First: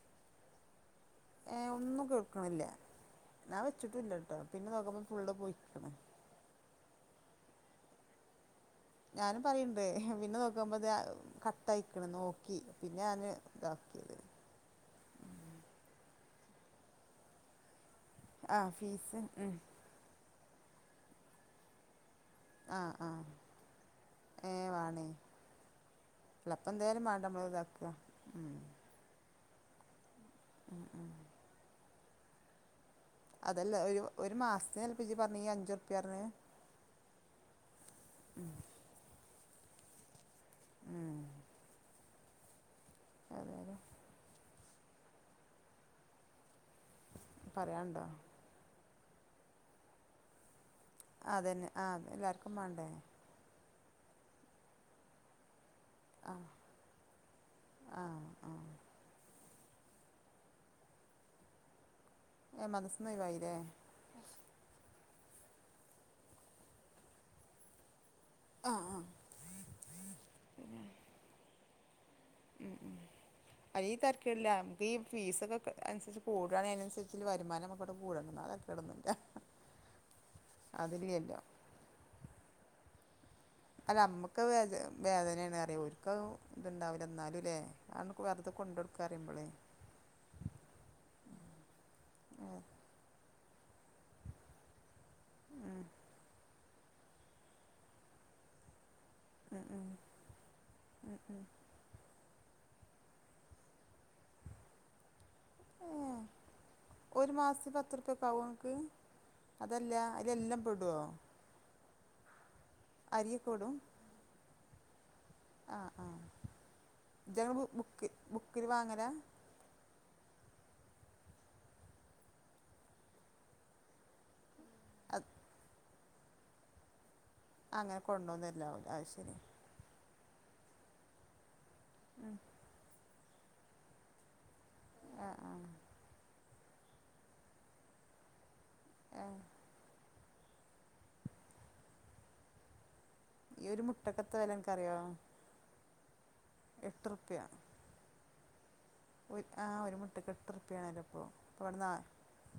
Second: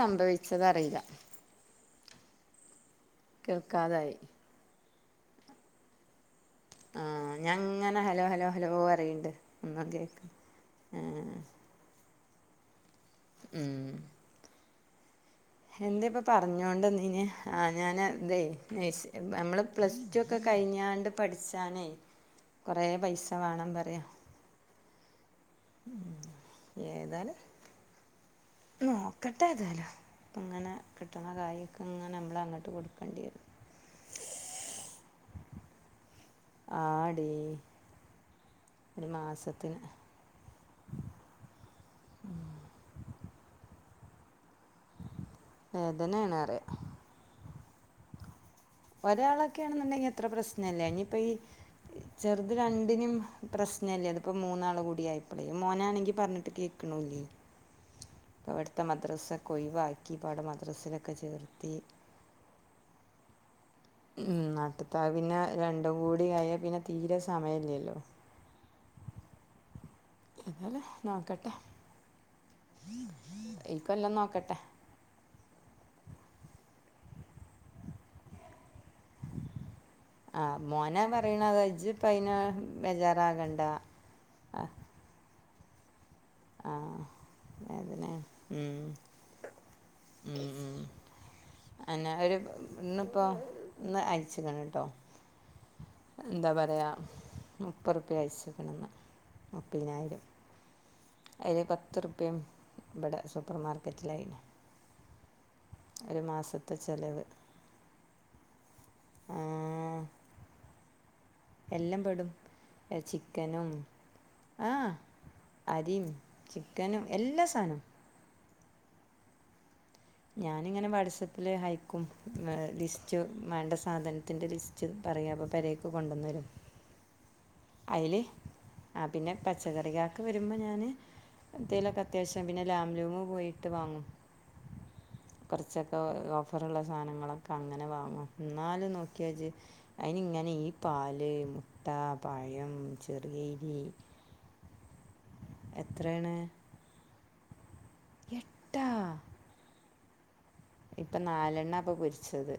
സംഭവിച്ചതറില ഏ ഒന്നും കേൾക്കണില്ല ഞാൻ വെച്ചിട്ട് ഇല്ല കേൾക്കാതായി കേട്ടോ പിന്നെ നോക്കുമ്പൾ ഫുള്ള് പോയിക്കണ് ആഹ് ഞാങ്ങനെ ഹലോ ഹലോ ഹലോ? പറയ്ണ്ട് ഞാനും പറയണ്ട് ഒന്നും കേക്ക് പിന്നെ നോക്ക്പോത് ആഹ് കട്ടയിക്കണ് നോക്കി പിന്നെ ഞാന്. [inaudible] എന്ത ഇപ്പോം പറഞ്ഞോണ്ട്ന്ന ആ ഞാൻ ഇതേ ആ ഫീസ് ഉം നമ്മൾ പ്ലസ് ടു ഒക്കെ കഴിഞ്ഞാണ്ട് പഠിച്ചാനേ കൊറേ ആഹ് ആഹ് പൈസ വേണം പറയാ ഏ വണേ എളപ്പ എന്തായാലും മാണ്ടോ ഏതായാലും നമ്മള് ഇതാക്കുക ഉം നോക്കട്ടെ ഇതല്ലോ ഇങ്ങനെ കിട്ടണ കാര്ക്കെ ഇങ്ങനെ നമ്മൾ അങ്ങോട്ട് കൊടുക്കേണ്ടി വരും. അതല്ല ഒരു ഒരു മാസത്തിന് തൽപ്പിച്ചി പറഞ്ഞ് ഈ അഞ്ച് റുപ്പ്യ ന്. ആടി ഉം ഒരു മാസത്തിന്. ഉം അതെ അതെ വേദനണ് അറിയ പറയാന്ണ്ടോ ഒരാളൊക്കെയാണെന്നുണ്ടെങ്കിൽ എത്ര പ്രശ്നല്ലേ ഇനിയിപ്പോ ഈ അതന്നെ ആ എല്ലാവർക്കും ചെറുത് വേണ്ടേ രണ്ടിനും. പ്രശ്നമല്ലേ അതിപ്പോ മൂന്നാള് കൂടിആയായിപ്പോളേ മോനാണെങ്കിൽ. ആ പറഞ്ഞിട്ട് കേക്ക്ണുല്ലേ ആ ആ മത്ത മദ്രസ്സൊക്കെ ഒഴിവാക്കി പാട മദ്രസിലൊക്കെ ചേർത്തി എ മദ്രസ ന് ഒയിവയിലോ ഉം നാട്ടത്താ പിന്നെ രണ്ടും കൂടിയായ പിന്നെ തീരെ സമയംല്ലല്ലോ ആഹ് ആഹ് എന്നാല നോക്കട്ടെ ഉം ഉ അ ഈ കൊല്ലം തരക്കമില്ല നോക്കട്ടെ ഒെ ഈ ഫീസൊക്കെ അനുസരിച്ച് കൂടവാണ അതിനനുസരിച് വരുമാനംക്കെ ട്ട് കൂടണം അതക്കെ ഇടുന്നുണ്ട് [inaudible] ആഹ് മോന പറയണ അതജ ഇപ്പൾ അന് ബേജാറാകണ്ട അല്ല നമുക്ക് ആഹ് വേദ വേദനയാണ് അറിയ ഒക്ക ആഹ് ഇതുണ്ടാവില്ല എന്നാലും അല്ലേ വേദനയാണ് ആക്ക് വെറുത കൊണ്ട് കൊടുക്കാറിയുമ്പോളേ മം ഉം അന്നാ ഒരു ഉം ഇന്നിപ്പോ ഇന്ന് അയച്ച്ക്ക്ണ് ട്ടോ എന്താ പറയാ മുപ്പറുപ്യ അയച്ച്ക്ക്ണ് ഇന്ന്. ഉ ഉ ഉ ഉ അതേ പത്ത് റുപയും ഇവിടെ സൂപ്പർമാർക്കറ്റില് ഏഹ് ഒരു മാസം ഒരു മാസത്തിൽ പത്ത് റുപ്യ ഒക്കെ ആവും നിങ്ങൾക്ക് അതല്ല അതിലെല്ലാം പെടുടോ? എല്ലാം പെടും അരിയൊക്കെ ചിക്കനും പെടും ആഹ് ആഹ് അരിയും ആഹ് ചിക്കനും ഇജ്ജ് എല്ലാ സാധനവും. ബുക്ക് ബുക്കിൽ വാങ്ങല. ഞാനിങ്ങനെ വാട്സാപ്പിൽ ഹയക്കും ലിസ്റ്റ് വേണ്ട സാധനത്തിന്റെ ലിസ്റ്റ്. [unintelligible] അത് പറയാമോ പേരേക്ക് കൊണ്ടുന്നരും. അങ്ങനെ അയിൽ കൊണ്ടുവന്നല്ലാവൂല ആ അത് പിന്നെ ശരി പച്ച പച്ചക്കറികാക്ക വരുമ്പോ ഞാൻ എന്തേലുമൊക്കെ ഉം അത്യാവശ്യം പിന്നെ ലാംലൂം് പോയിട്ട് വാങ്ങും. ആഹ് ആഹ് കുറച്ചൊക്കെ ഓഫറള്ള സാധനങ്ങളൊക്കെ അങ്ങനെ വാങ്ങും. ന്നാലും ഏഹ് നോക്കിയാജ് അതിനി ഇങ്ങനെ ഈ പാല് മുട്ട പഴം ചെറിയ ഈ ഒരു മുട്ടക്കത്ത് വില അൻക്ക്റിയോ എത്രഎണ് എട്ട്രുപ്പിയ എട്ട ഒരു ആ ഒരു മുട്ടക്ക് എട്ട്റുപ്പിയ ആണല്ലോ ഇപ്പോ. ഇപ്പോ നാലെണ്ണ ഇവ്ടുന്നാ ഇപ്പോൾ പൊരിച്ചത്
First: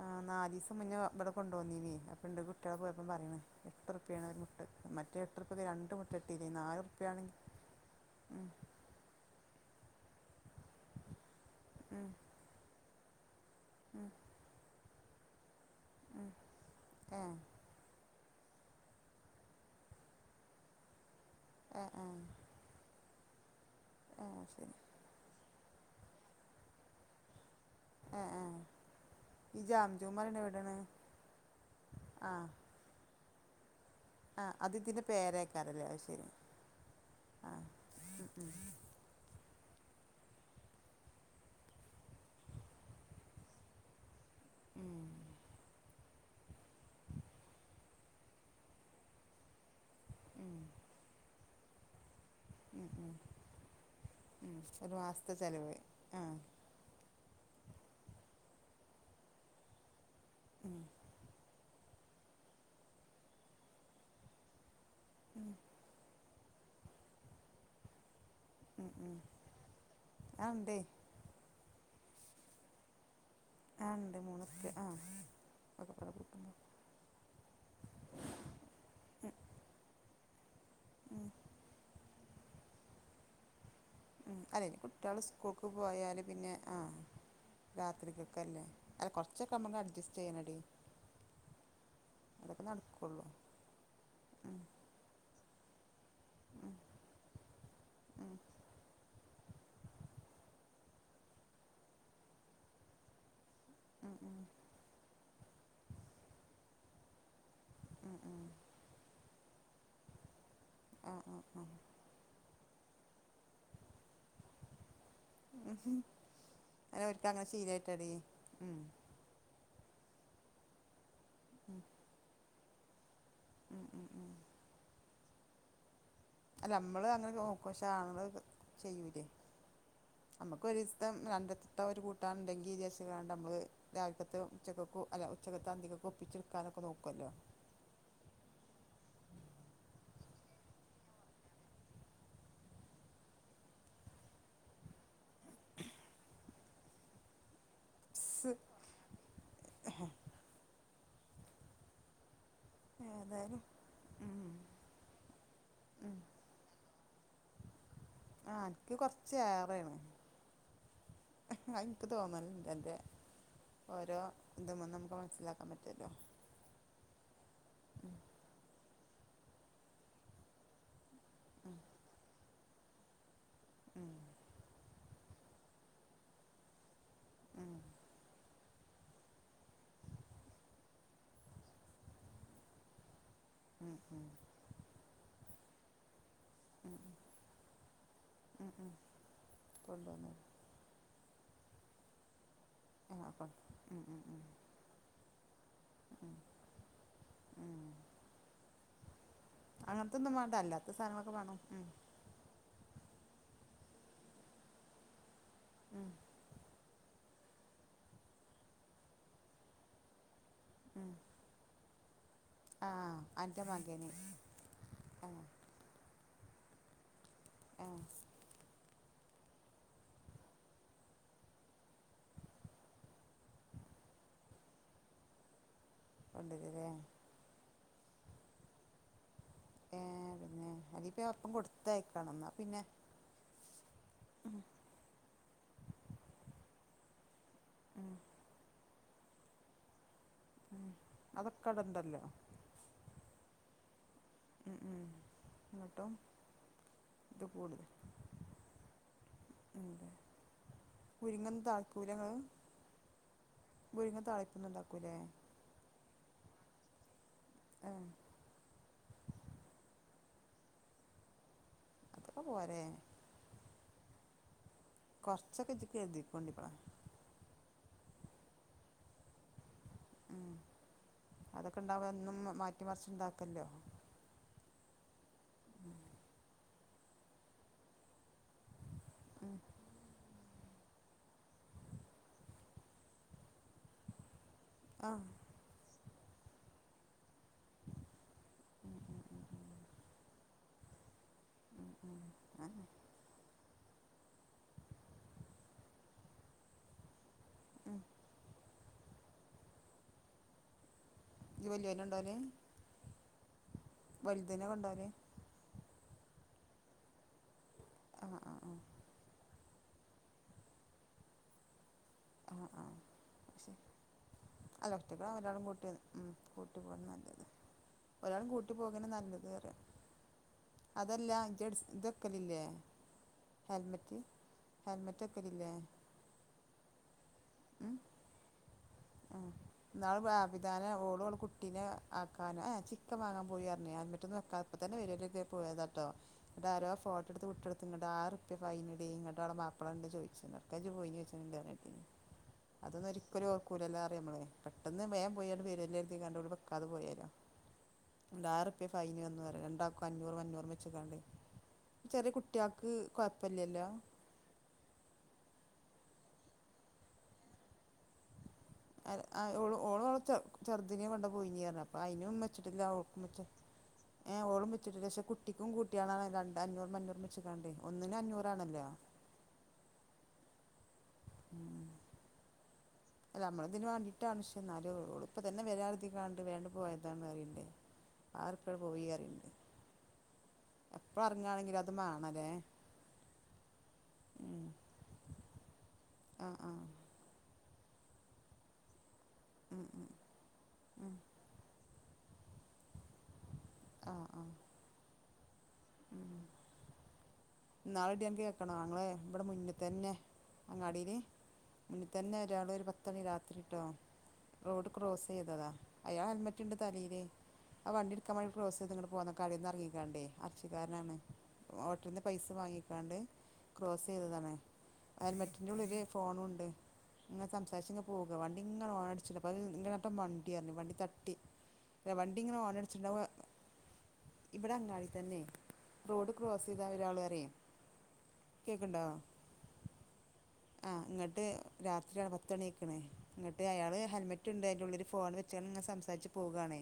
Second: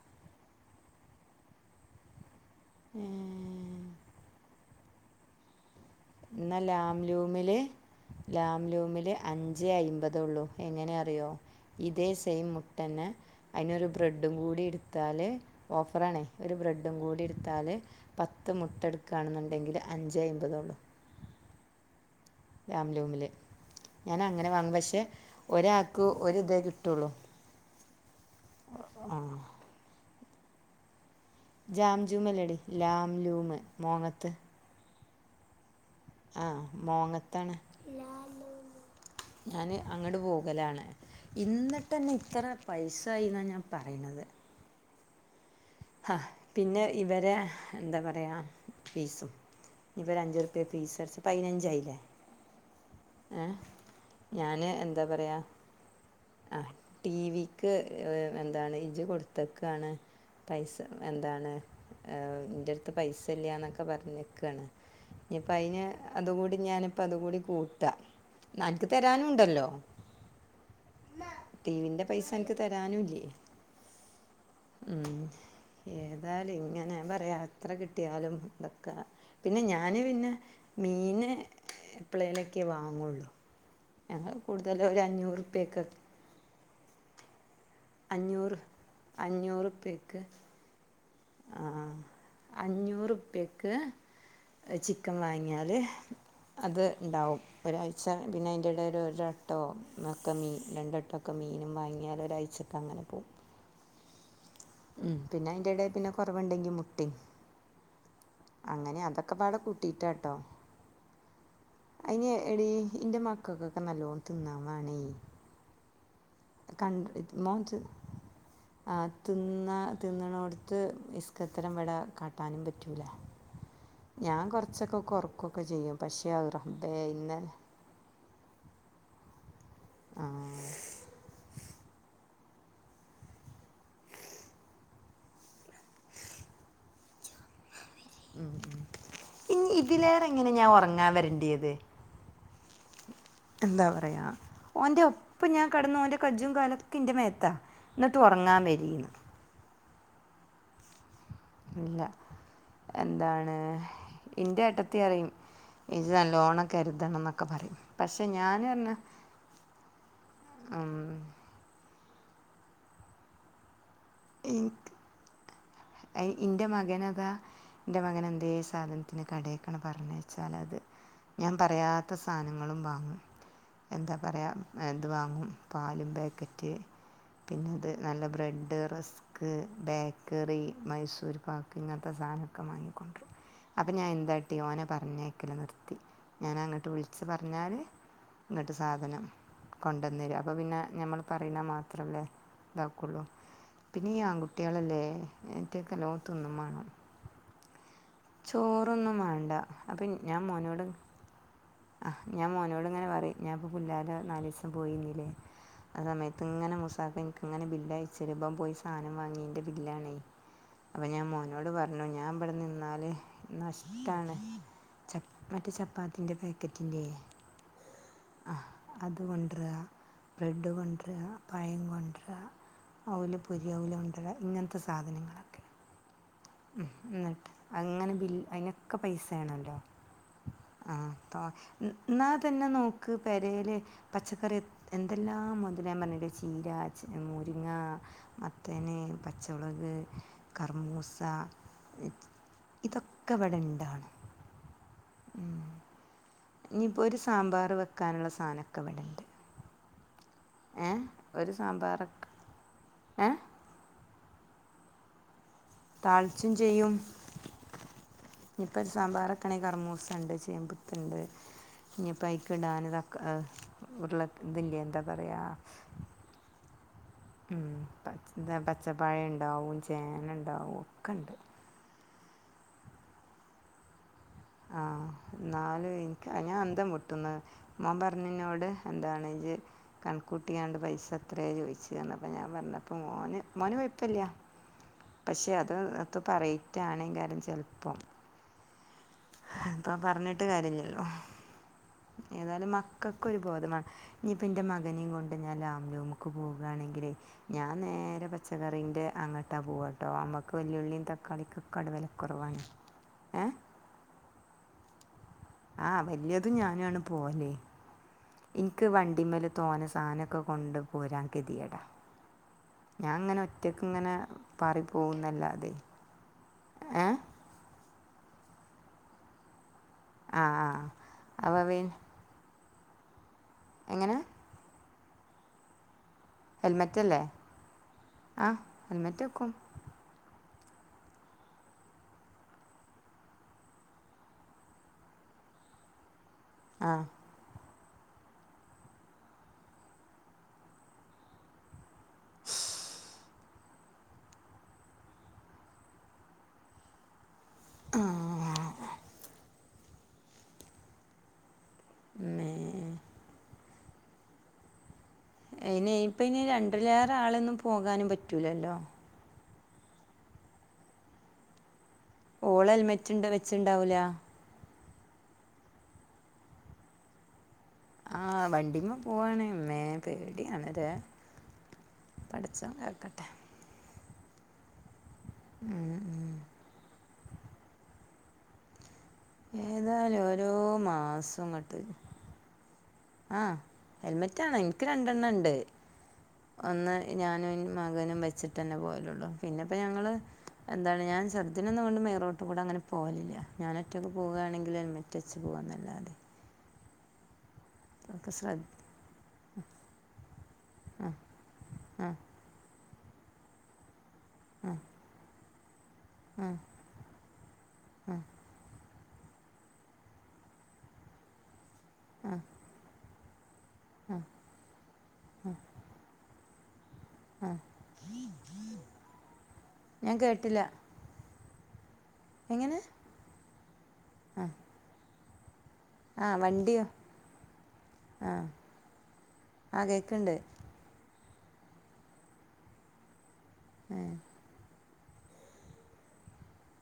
ആ നാലിസം മുന്നേ ഇവിടെ കൊണ്ട വോന്നീനി അപ്പം ഇന്റെ കുട്ടിൾ പോയപ്പം പറയണേ എട്ട്റുപ്പിണ് ഒരു മുട്ട മറ്റേ എട്ടുറുപ്പിക്ക് രണ്ട് മു എന്ന ലാംലൂമില് ലാംലൂമില് അഞ്ച് അയിബാത്ള്ളൂ എങ്ങനെ അറിയോ ഇതേ സെയിം മുട്ടന്നെ അയിനൊരു ബ്രെഡും കൂടി എടുത്താൽ ഓഫറാണേ ഒരു ബ്രെഡും ഏ കൂടി എടുത്താൽ പത്ത് മുട്ടെടുക്കുകണെന്നുണ്ടെങ്കിൽ അഞ്ചേ അയിബാത്തൊള്ളൂ. ആ ആ ലാംലൂമില് ഞാൻ അങ്ങനെ ശരി വാങ്ങും പക്ഷെ ഒരാൾക്ക് ഒരിതേ കിട്ടുള്ളൂ. ആ ആ അ ഈ ജാംജും എവിടെണ് ജാംജൂം എല്ലടി ലാംലും മോങ്ങത്ത്. ആ അത് ഇതിന്റെ പേരേക്കാറല്ലേ ആഹ് ആഹ മോങ്ങത്താണ്. ഉം, ഉം, ഞാന് അങ്ങോട്ട് പോകലാണ്. ഇന്നിട്ട്ന്നെ ഇത്ര പൈസായിന്നാ ഞാൻ പറിണത്. ഉം ആ പിന്നെ ഇവരെ എന്താ പറയാ ഫീസും. ഇവ ഉം, അഞ്ചുറിപ്പിയ ഫീസ് അടച്ച് പതിനഞ്ചായില്ലേ ഉം ഉം ഏ ഉം. ഞാന് ഒരു എന്താ മാസത്തെ പറയാ ചിലവ് ആ ടിവിക്ക് എന്താണ് ഇജ കൊടുത്തക്കാണ് പൈസ ഉം, എന്താണ് ആഹ് ഇന്റെട്ത്ത് പൈസ ഇല്ലിന്നൊക്കെ പറഞ്ഞക്കണ്. ഉം, ഞ്ഞിപ്പം അയിന് അതുകൂടി ഞാനിപ്പ അത് കൂടി കൂട്ടാ. അൻക്ക് ഉം, ഉം. തരാനുണ്ടല്ലോ ആ ഉണ്ട് ടീവിന്റെ പൈസ അൻക്ക് തരാനുല്ലി. ആ ഉണ്ട് മൂന്ന് റുപ്യ ആ ഉ ഒക്കെപ്പാടെ കൂട്ടുമ്പോൾ ഏതാലും ഇങ്ങനെ പറയാ എത്ര കിട്ടിയാലും ഇതൊക്ക പിന്നെ ഞാന് പിന്നെ മീന എപ്പലെളൊക്കെ ക്കെ വാങ്ങോള്ളൂ. ഉ അതെ കുട്ടികള് സ്കൂൾക്ക് അഞ്ഞൂറുപ്യക്ക് പോയാല് പിന്നെ ആ അഞ്ഞൂറ് രാത്രിക്കൊക്കെയല്ലേ അല്ല കുറച്ചൊക്കെ നമുക്ക് അഡ്ജസ്റ്റ് അഞ്ഞൂറുപ്പിക്ക് ചെയ്യണടി അ അതൊക്കെ അ അഞ്ഞൂറ് നടക്കുള്ളൂ ഉപ്പ്യക്ക് ഉം, ചിക്കൻ വാങ്ങിയാൽ ഉം, അത് ഉണ്ടാവും ഒരാഴ്ച ഉം, പിന്നെ അതിൻ്റെ ഇടൽ ഒരാട്ടോ മക്കമി രണ്ടട്ടമക്കെ ഒക്കെ മീനും വാങ്ങിയാൽ ഒഴ്ച്ചക്ക് അങ്ങനെ പോവും. ഉ ഉം ഉം പിന്നെ അതിന്റെട പിന്നെ കുറവുണ്ടെങ്കി മുട്ടി മ് മം അങ്ങനെ അതൊക്കെ പാടെ കൂട്ടിട്ടാട്ടോ. ആ ആ ആ. അയിന് എടി ഇന്റെ മക്കൾക്കൊക്കെ നല്ലോണം തിന്നവാണേ. ഉഹ്മ് ഹ് [unintelligible] ഒര്ക്ക് അങ്ങനെ മോൻ തി- ശീലായിട്ടടി ഉം. ആ, തിന്ന തിന്നണോടത്ത് ഇസ്‌ക്കത്തരം വട കാട്ടാനും പറ്റുല. ഉം ഉം. ഉം. ഞാൻ കുറച്ചൊക്കെ കുറക്കൊക്കെ ചെയ്യും പക്ഷെറബേ ഇന്നെ. അങ്ങള ചെയ്യൂലെ. ആ. നമുക്ക് ഒറിസ്തേ രണ്ടത്തത്തെ ഒരു കൂട്ടാണ്ണ്ടെങ്കിവിചാരിച് ങ്ങാണ്ട് നമ്മള് രാവിൽകത്ത് ഉച്ചക്കക്ക് അല്ല ഉച്ചക്ക്ത്ത് അന്തിക്കൊക്കെ ഒപ്പിച്ചെടുക്കാനൊക്കെനോക്കല്ലോ. ഉം ഞ്ഞി ഇതിലേറെ എങ്ങനെ ഞാൻ ഉറങ്ങാൻ വരണ്ടേത്. എന്താ പറയാ ഓന്റെ ഒപ്പം ഞാൻ കടന്ന ഓന്റെ കജ്ജും കാലൊക്കെ ഇന്റെ മേത്താ. ന്നിട്ട് സ് ഉറങ്ങാൻ വരിന്ന്. ഇല്ല എന്താണ്. ഏതായാലും ഉം, ഇന്റെ ഏട്ടത്തി റിം ഇജ് ഉം. അല്ലോണം കരുതണം ന്നൊക്കെ പറിം. പക്ഷെ ആ ഞാന് എനിക്ക് റഞ്ഞാ കുറച്ച് ഉം. ആഹ് ൻക്ക് തോന്നലുണ്ട് അൻ്റെ ഓരോ ത് മന്നും മക്ക് മൻസ്സിലാക്കാൻ പറ്റല്ലോ. അയി ഇന്റെ മകനതാ. ന്റെ ഉം, മകൻ എന്തേ സാധനത്തിന് കടേകാണ്ട് പറഞ്ഞയച്ചാല് അത് ഞാൻ ഉം, പറയാത്ത സാധനങ്ങളും വാങ്ങും. ഉം, എന്താ പറയ എ ത് വാങ്ങും പാലും പേക്കറ്റ്. ഉം, പിന്നെത് നല്ല bread rusk bakery Mysore pak ഇങ്ങനത്തെ സാധനക്കെ മാങ്ങിക്കൊണ്ട്റും അപ്പ ഉം, ഞൻ ഉം, എന്താ ട്ടി ഓനെ പറഞ്ഞയക്കല് നിർത്തി. ഞാന അങ്ങട്ട് ഉം, വിളിച്ച് പറഞ്ഞാൽ ഉം, ഇങ്ങട്ട് ഉം. സാധനം കൊണ്ടന്ന് കൊണ്ടുവന്നു തരും അപ്പോ പിന്നെ നഞമ്മൾ പറിണ മാത്രമല്ലേ ഇതാക്കുള്ളു ആ കൊണ്ട് ഉം, പിന്നെ ഉം, ഈ ഉം, ആൺകുട്ട്യാളല്ലേ. ന്നല്ലോം ഉം, തിന്നും മാണം. ഉം. ചോറൊന്നും മാണ്ട അപ്പ അങ്ങനത്തെ ഒന്നും ഞാൻ വേണ്ട മാനോട് അല്ലാത്ത സാധനങ്ങളൊക്കെ വേണം ഉം, ആ. ഞാൻ മോനോട് ങ്ങനെ പറിം ഞാനിപ്പോ പുല്ലാര നാലിസം പോയിന്നീലെ ആ ഉം, സമയത്ത് ഇങ്ങനെ മുസാഫയ്നു ങ്ങനെ ബില്ല് അയച്ചരും ഇബൻ പോയി സാധന വാങ്ങിന്റെ ബില്ലാ നെയ്‌ അപ്പൊ ഉം. ഞാൻ മോന് നോട് പറഞ്ഞു ഞാൻ ഇവിടെ ആ നിന്നാല് എൻ്റെ മകന് നഷ്ട്ടാണ് ച ആ മറ്റെ ചപ്പാത്തി. ത്തിന്റെ പാക്കറ്റിലെ. ആഹ്. ആ അത് കൊണ്ട്രാ ബ്രെഡ്കോണ്ട്ര പഴം കോണ്ട്ര അവ് ല് പൊരി അവ് ല് ഒണ്ടര ഇങ്ങനത്തെ സാധനങ്ങള ഉം കൊണ്ടുവരില്ലേ ന്നിട്ട് അങ്ങനെ ബില് അതിനൊക്കെ പൈസണല്ലോ ഏ പിന്നെ ആ അതിപ്പോൾ തോ അപ്പം എന്നാ കൊടുത്തയക്കണം എന്നാൽ തന്നെ പിന്നെ നോക്ക് പെരേല് പച്ചക്കറി എന്തെല്ലാം മൊതല് ഞാൻ പറഞ്ഞിലെ ചീര മുരിങ്ങ ഉം, മത്തന് പച്ചഒളക് ഉം. കറ്മൂസ അതൊക്കെ അവിടെ ഉണ്ടല്ലോ ഇതൊക്കെ ഇവിടെ ഇണ്ടാണ്. ഉം ഉം എന്ന്ട്ടാ. ഇനിയിപ്പോ ഒരു സാമ്പാർ വയ്ക്കാന്ള്ള സാധനക്കെ ഇവടെണ്ട്. മുരിങ്ങ ഒരു ഒന്നും സാമ്പാറൊക്കെ താൾക്കൂലങ്ങള്. ഏ മുരിങ്ങ താളിപ്പൊന്നും ഉണ്ടാക്കൂലേ? താൾച്ചും ചെയ്യും ഏ ഇനിപ്പൊ സാമ്പാറക്കണങ്കി കർമൂസണ്ട് ചേ ണ്ട് ഇനി അതൊക്കെ പോരെ പയ്കിടാന് തക്ക ആ ഉരുള ഇതില്ലെ ത കൊറച്ചൊക്കെ ജ് കെര്ദിക്കോണ്ടി ബളെ. ഉം പച് ന്താ പച്ചപ്പഴം ഉണ്ടാവും ഉം ചേനണ്ടാവും ഒക്കെ ഉണ്ട്. അതൊക്കെ ഉണ്ടാവുംബ എന്നും മാറ്റിമറച്ച്ണ്ടാക്കല്ലോ ആ ന്നാല് ഇൻക് ഞാ അന്തം വിട്ടുന്ന മോൻ പറഞ്ഞിന്നോട് എന്താണ് ജ്ജ് ഉം കൺകൂ ട്ടിങ്ങാണ്ട് പൈസ എത്ര ചോയ്ച്ച ഞാൻ പറഞ്ഞപ്പോ മോന് മോന് കൊയ് പ്പല്ല്യ ആ പക്ഷെ അത് എത്തും പറയ്റ്റാണെങ്കാരം ചെൽപ്പം. ഉം പ്പൊ പറഞ്ഞിട്ട് കാര്ല്ലല്ലോ ഉം ഉം ഏതായാലും അതന്നെ മക്കൾക്കൊ ഒരു ബോധമാണ് ഇഞ്യിപ്പം ഇൻ്റെ മകനിം കൊണ്ട് ഞാൻ ലാംലൂമ്ക്ക് പോവുകയാണെങ്കിൽ ഞാൻ ഉം നേരെ പച്ചക്കറിൻ്റെ അങ്ങട്ടാ പോവട്ടോ നമ്മക്ക് വെല്ലുളിയും ഇജ്ജ് തക്കാളിക്കൊക്കെ വടെവലക്കൊറവാണ് ഏഹ് വലുതനെ കൊണ്ടൊല് ആഹ് വല്യതും ഞാനാണ് പോവല് ആഹ് ഇന്ക്ക് വണ്ടിമേല് തോന സാധനൊക്കെ കൊണ്ട് പോരാ കെതിയേടാ ആ ആ ഞാൻ ഇങ്ങനെ അത് ശരി ഒറ്റക്ക് ഇങ്ങനെ പാറി അല്ല ഒറ്റക്കാവുമ്പോ ഒരാളും പോകുന്നല്ലതെ കൂട്ടി ഉം കൂട്ടി പോൻ നല്ലത് ഒരാളിം കൂട്ടി പോകെന്നെ നല്ലത് അറിയ ആ ആ അതല്ല അവ ഇജ് എട് ക്കല് ല്ലേ എങ്ങനെ ഹെൽമെറ്റ് ഹൽമെറ്റ്ക്കല് ല്ലേ ഹെൽമെറ്റ് അല്ലേ ആഹ് ആഹ് ന്നാള് ആബിതനെ ഓള് ഓളെ കുട്ടീനെ ആക്കാൻ ചിക്കൻ വാങ്ങാൻ പോയി അറിഞ്ഞ്ലെ ഹെലമറ്റൊന്ന് വെക്കാത്ത അപ്പ തന്നെ വരലൊ കരുതി പോയതാ ട്ടോ ന്നട്ട് ആരോ ആ ഫൊ ട്ടടുത്ത് വിട്ടടുത്ത് ഇങ്ങട്ട് ആയിറ്പ്പിയ ഫൈൻ എടി ഞ്ഞട്ട് ഓളെ മാപ്പള ഇണ്ട് ചോയിച്ച്ന് എവുടുക്ക ജ്ജ് പോയിന്ന് പറയിണേട്ടീനി അതൊന്നരിക്കലു ഓ കൂലല്ല അറിയമ്മളെ പെട്ടെന്ന് വേ പോയ്ണ്ട് വെരൊല്ലൊ കരുതികാണ്ടവിടെ വെക്കാത പൊയൊലൊ പോയാലോ ആറുപ്പ്യ ഫൈന് വന്നു വരാ രണ്ടാക്കും അഞ്ഞൂറും അഞ്ഞൂറും വെച്ച്ക്കാണ്ടേ ചെറിയ മേ കുട്ട്വാക്ക് കൊഴപ്പല്ലല്ലോ അയിന് ഇപ്പെയിന് രണ്ടിലേറെ ആളൊന്നും പോകാനും പറ്റൂലല്ലോ അയ് അയ് ഓ ഓളോള ചെർദിനിനെ കൊണ്ട് പോയിനേ അപ്പം ആണിനും ഓള് വെച്ചിട്ടില്ല ഒക്കും ഹെൽമെറ്റ്ണ്ട് വെച് വെച്ചിണ്ടാവൂല ഏ ഓളും വെിച്ചിട്ടില്ല പക്ഷ കുട്ടിക്കും കൂട്ടിയാണ രണ്ട് അഞ്ഞൂറും മഞ്ഞൂറും വെച്ചക്കാണ്ടേ ഒന്നിനു അഞ്ഞൂറാണല്ലോ പോവണ മ്മേ പേടിയണല്ലേ ഉം പടച്ചോൻ കക്കട്ടെ അല്ല നമ്മള ഇതിന് വേണ്ടിട്ടാണ്ക്ഷേ നല്ല ഇപ്പ തന്നെ വരാരുതിങാണ്ട് പോയത് താണ് അറിണ്ട് ആയിരുറപ്യ പോയി പറിയിണ്ട് ഏതായാലും ഓരോ മാസം ഇങ്ങട്ട് മലെ ആഹ് ഹെൽമെറ്റാണം ഇന്ക്ക് രണ്ടെണ്ണം ഉണ്ട് ആ ആ ഒന്ന് ഞാനും മകനും വെച്ചിട്ട് തന്നെ പോലൊള്ളൂ പിന്നെപ്പോ ഉം ഉം ഞങ്ങള് എന്താണ് ഉം ഞാൻ ചെറുദിനൊന്നും കൊണ്ട് മെയിറോട്ട് കൂടെ അങ്ങനെ പോകലില്ല ഞാന ഒറ്റക്ക് ആ ആ പോവയാണെങ്കിൽ ഹെലമേറ്റ് ച്ച് പോകുന്നല്ലാതെ ഇനാള് എടി ഒക്കെ അനക്ക് ശ്രദ്ധ കേക്കാണോ അങ്ങളെ ഇവിടെ മുന്നിൽ തന്നെ അങ്ങാടിൽ മുന്നിൽ ആഹ് തന്നെ ഒരാള് ഒരു പത്ത് ണി രാത്രിട്ടോ റോഡ് ക്രോസ് ചെയ്തതാ അയാൾ ഹെൽമറ്റ് ഇണ്ട് തലെല് ആ വണ്ടിയ എടുക്കാൻ ക്രോസയ്ത് ങ്ങട്ട് പോന്ന കാടെന്നു ഇറങ്ങിങ്ങി കാണ്ടെ അർച്ചി കാരനാണ് ഹൊട്ട പൈസ വാങ്ങിക്കാണ്ട് ക്രോസ് യ്തതാണ് ഹെലമറ്റിന്റെ ഉള്ളില് ഫോണുണ്ട് ഇങ്ങനെ സംസാരിച്ച ഇങ്ങ പോക വണ്ടി ഇങ്ങന ഓണ് അടിച്ച്ണ്ട് അത് ഇങ്ങട്ട ഞാൻ കേട്ടില്ല മണ്ടിപറഞ്ഞു വണ്ടി തട്ടി വണ്ടിങ്ങനെ എങ്ങനെ ഓണടിച്ചിട്ടുണ്ടാവ ഇവിടെ അങ്ങാടി തന്നെ റോഡ് ആഹ് ക്രോസ് വണ്ടിയോ ചെയ്താൽ ഒരാള്റിയും കേക്ക്ണ്ടോ ആഹ് കേക്ക്ണ്ട് ആഹ് ഇങ്ങട്ട് രാത്രി പത്ത ണിയയ്ക്ക്ണ് ഇങ്ങട്ട് അയാള് ആഹ് ഹെൽമെറ്റ് റ്റ്ണ്ട് അയ്ന്റെുള്ളില് ഫോൺ വെച്ചണ്ട് ങ്ങനെ സംസാരിച്ച് പോകാണ്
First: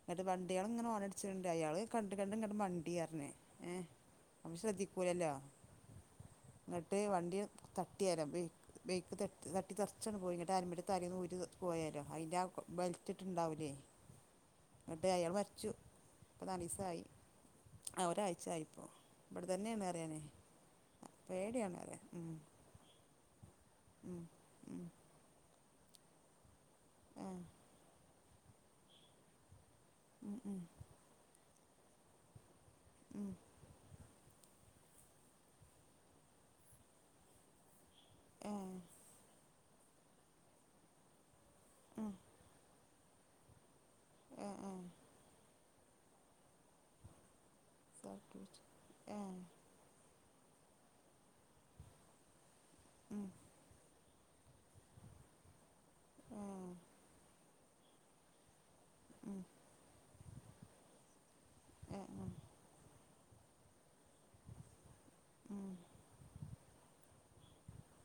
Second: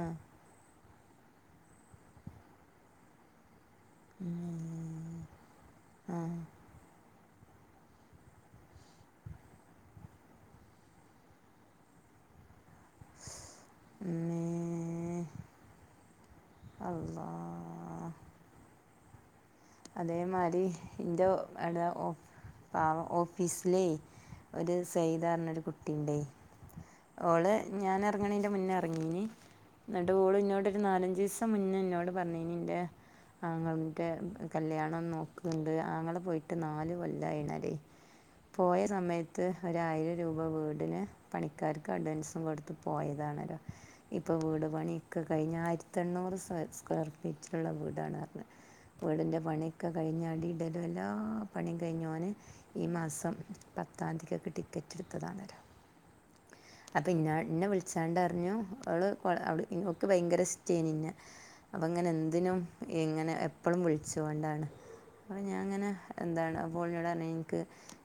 ആഹ് ന്നെട്ട് വണ്ടിയേള്ങ്ങനെ ഓണട് ച്ച്ണ്ട് അയാള് കണ്ട് കണ്ട് ഇങ്ങട്ട് മണ്ടി യർഞ്. ഏ അമൾ ശ്രദ്ധിക്കൂല്ലല്ലോ ആഹ് ങ്ങട്ട് വണ്ടി തട്ടീലൊ ബൈക്ക് ബൈക്ക് തട്ടി തട്ടി തെർച്ചാണ്ട് പോയി ങ്ങട്ട് എൽമട്ട് തലേന്ന് ഊരി പോയേ ലോ അയിൻ്റെ ആ ബെൽറ്റ്ട്ട്ണ്ടാവുലേ മ്മേ ന്നട്ട് അയാള് മര്ച്ചു ഇപ്പ നാലീസായി. അള്ളാ ആഹ് ഒരാഴ്ച ആയിപ്പോ ഇവിടെ തന്നെയണ് അറിയാനേ അതേമാരി പേടിയാണ് അറിയ ഉം പവൊ ഓഫീസിലേ ഉം ഒരു ഉം സെയദാറിന ഒരു കുട്ടിണ്ടേ ആ ഓള് ഞൻ എർങ്ങണേന്റെ മുന്നേ എർങ്ങീഞ് ന്നട്ട് ഓള് ഉം ഉം ഇനോടൊരു നാലഞ്ചസ് പ മുന്നേ എന്നോട് പറഞ്ഞീഞ് ന്റെ ഉം ആങ്ങൾന്റെ കല്യാണം നോക്ണ്ട് ആങ്ങള പോയിട്ട് നാല് കൊല്ലായിണടി ആ പോയ സമയത്ത് ഒരായിരം രൂപ വീടിന് പണിക്കാർക്ക് ഉം അഡ്വാൻസും കൊടുത് പോയതാണല്ലോ ഇപ്പോ ആഹ് വീട് ആഹ് പണിയൊക്കെ കഴിഞ് ആയിരത്ത എണ്ണൂറ് സ് സ്ക്വയർ പീച്ചിള്ള വീടാണർഞ് സർട്ടിഫിക്കറ്റ് വീടിൻന്റെ ആഹ് പണിയൊക്കെ കഴിഞ് അടിടെലും എല്ലാ പണികഴിഞ്ഞോൻ ഈ ഉം മാസം പ താന്തികക് ടിക്കറ്റ്ട്ത്തതാണല്ലോ ഏഹ് അപ്പെ ഇന്ന ഇന്ന വിളിച്ചാണ്ടർഞ്ഞു അള് ഉം വളെ അവ്ട് നക്ക് ഭയങ്കര ഇഷ്ടയിനിന്നെ അപ്പങ്ങനെ ആഹ് ആഹ് എന്തിനും ഇങ്ങനെ എപ്പളും വിളിച്ചോണ്ടാണ് അപ്പം ഉം ഞാൻങ്ങനെ എന്താണ് അപ്പോൾ നോടർഞ് ഇൻക്ക്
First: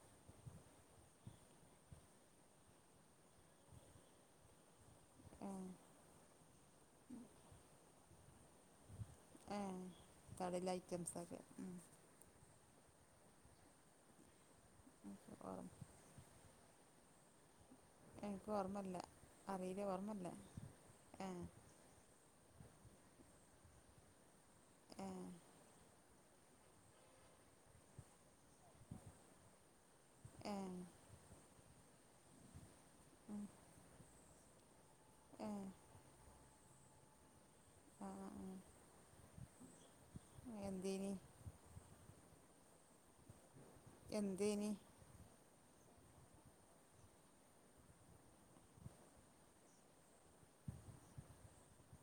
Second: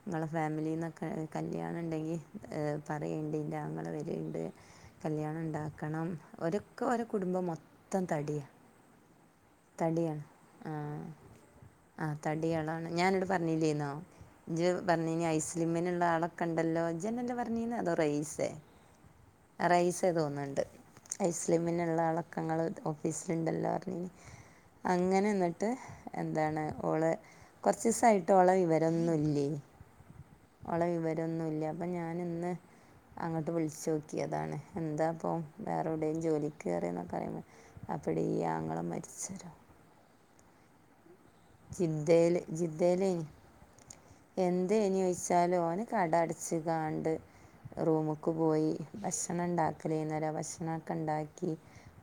ങ്ങളെ ഫാമിലിന്നൊക്കെ കല്യാണണ്ടെങ്കി ഏഹ് പറയേണ്ടി ന്റെ ആങ്ങളവര്ണ്ട് ആഹ് കല്യാണംണ്ടാക്കണം ഒരോക്കെ ഒരോ കുടുംബം മൊത്തം തടിയാ ആഹ് തടിയാണ് കടയിലെ ആഹ് ഐറ്റംസൊക്കെ ഉം ആഹ് തടി ആളാണ് ഞാ അനോട് പറഞ്ഞില്ലേന്നോ ഇജ് പർഞ്ഞിഞ് എനിക്ക് ഓർ ഐസ്ക്മിനുള്ള ആളൊ കണ്ടല്ലോ ജ്ന്നെല്ലെ പറഞ്ന്ന് അതോ റേസെ എനിക്ക് ഓർമ്മല്ല അറിയില്ല അറയ്സേ ഓർമ്മല്ല തോന്ന്ണ്ട് ആഹ് അയ്സ്ലിം മ്ന്ള്ളആളൊക്കങ്ങൾ ഓഫീസ്ലുണ്ടല്ലോർഞ് ആഹ് അങ്ങനെ ന്ന്ട്ട് എന്താണ് ഓള് കുർച്ചിസയിട്ട് ഓളെ ഇവ രൊന്നുല്യേ ആഹ് ഓളെ വിവരംന്നുല്ല അപ്പൊ ഞാൻ ഇന്ന് ഉം അങ്ങട്ട് വിളിച്ചോക്കി ക്കിയതാണ് എന്താ അപ്പം ആഹ് വേറെവിടെയും ജോലിക്ക് കേറിയൊന്നൊക്കെ അറിയൻ അപ്പടീ ഈ ആങ്ങളമര് ചോലോ എഹ് എന്തെനി? ചിന്തേല് ജിദ്ദേലേന് എന്തേനി എന്തേഞ്ഞോയിച്ചാല് ഓന് കട അടച്ച്കാണ്ട് റൂമ്ക്ക് പോയി ഭക്ഷണണ്ടാക്കലേയ് നേരം ഭക്ഷണകെണ്ടാക്കി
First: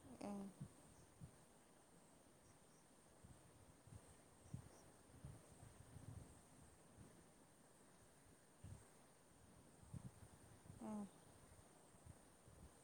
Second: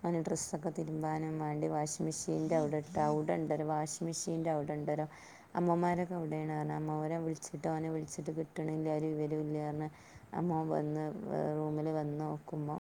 അവന് ആഹ് ഡ്രസ്സൊക്കെ തിരുമ്പാനും വേണ്ടി വാശി മെഷീന്റെ അവിടെട്ട് അവ്ടെണ്ടൊര് വാഷ്മിഷീന്റെ അവ്ടെണ്ടരോ അമ്മോമാരൊക്കെ അവിടെണ്ർ മ്മോരേ വിൾച്ചിട്ട് ഓനെ വിളിച്ചിട്ട് കിട്ട്ണില്ലരും ഇവരൂല്ലർഞ് അമ്മോൻ ആഹ് വെന്ന് വെറു വെല് വന്നൊക്കുമ്പോ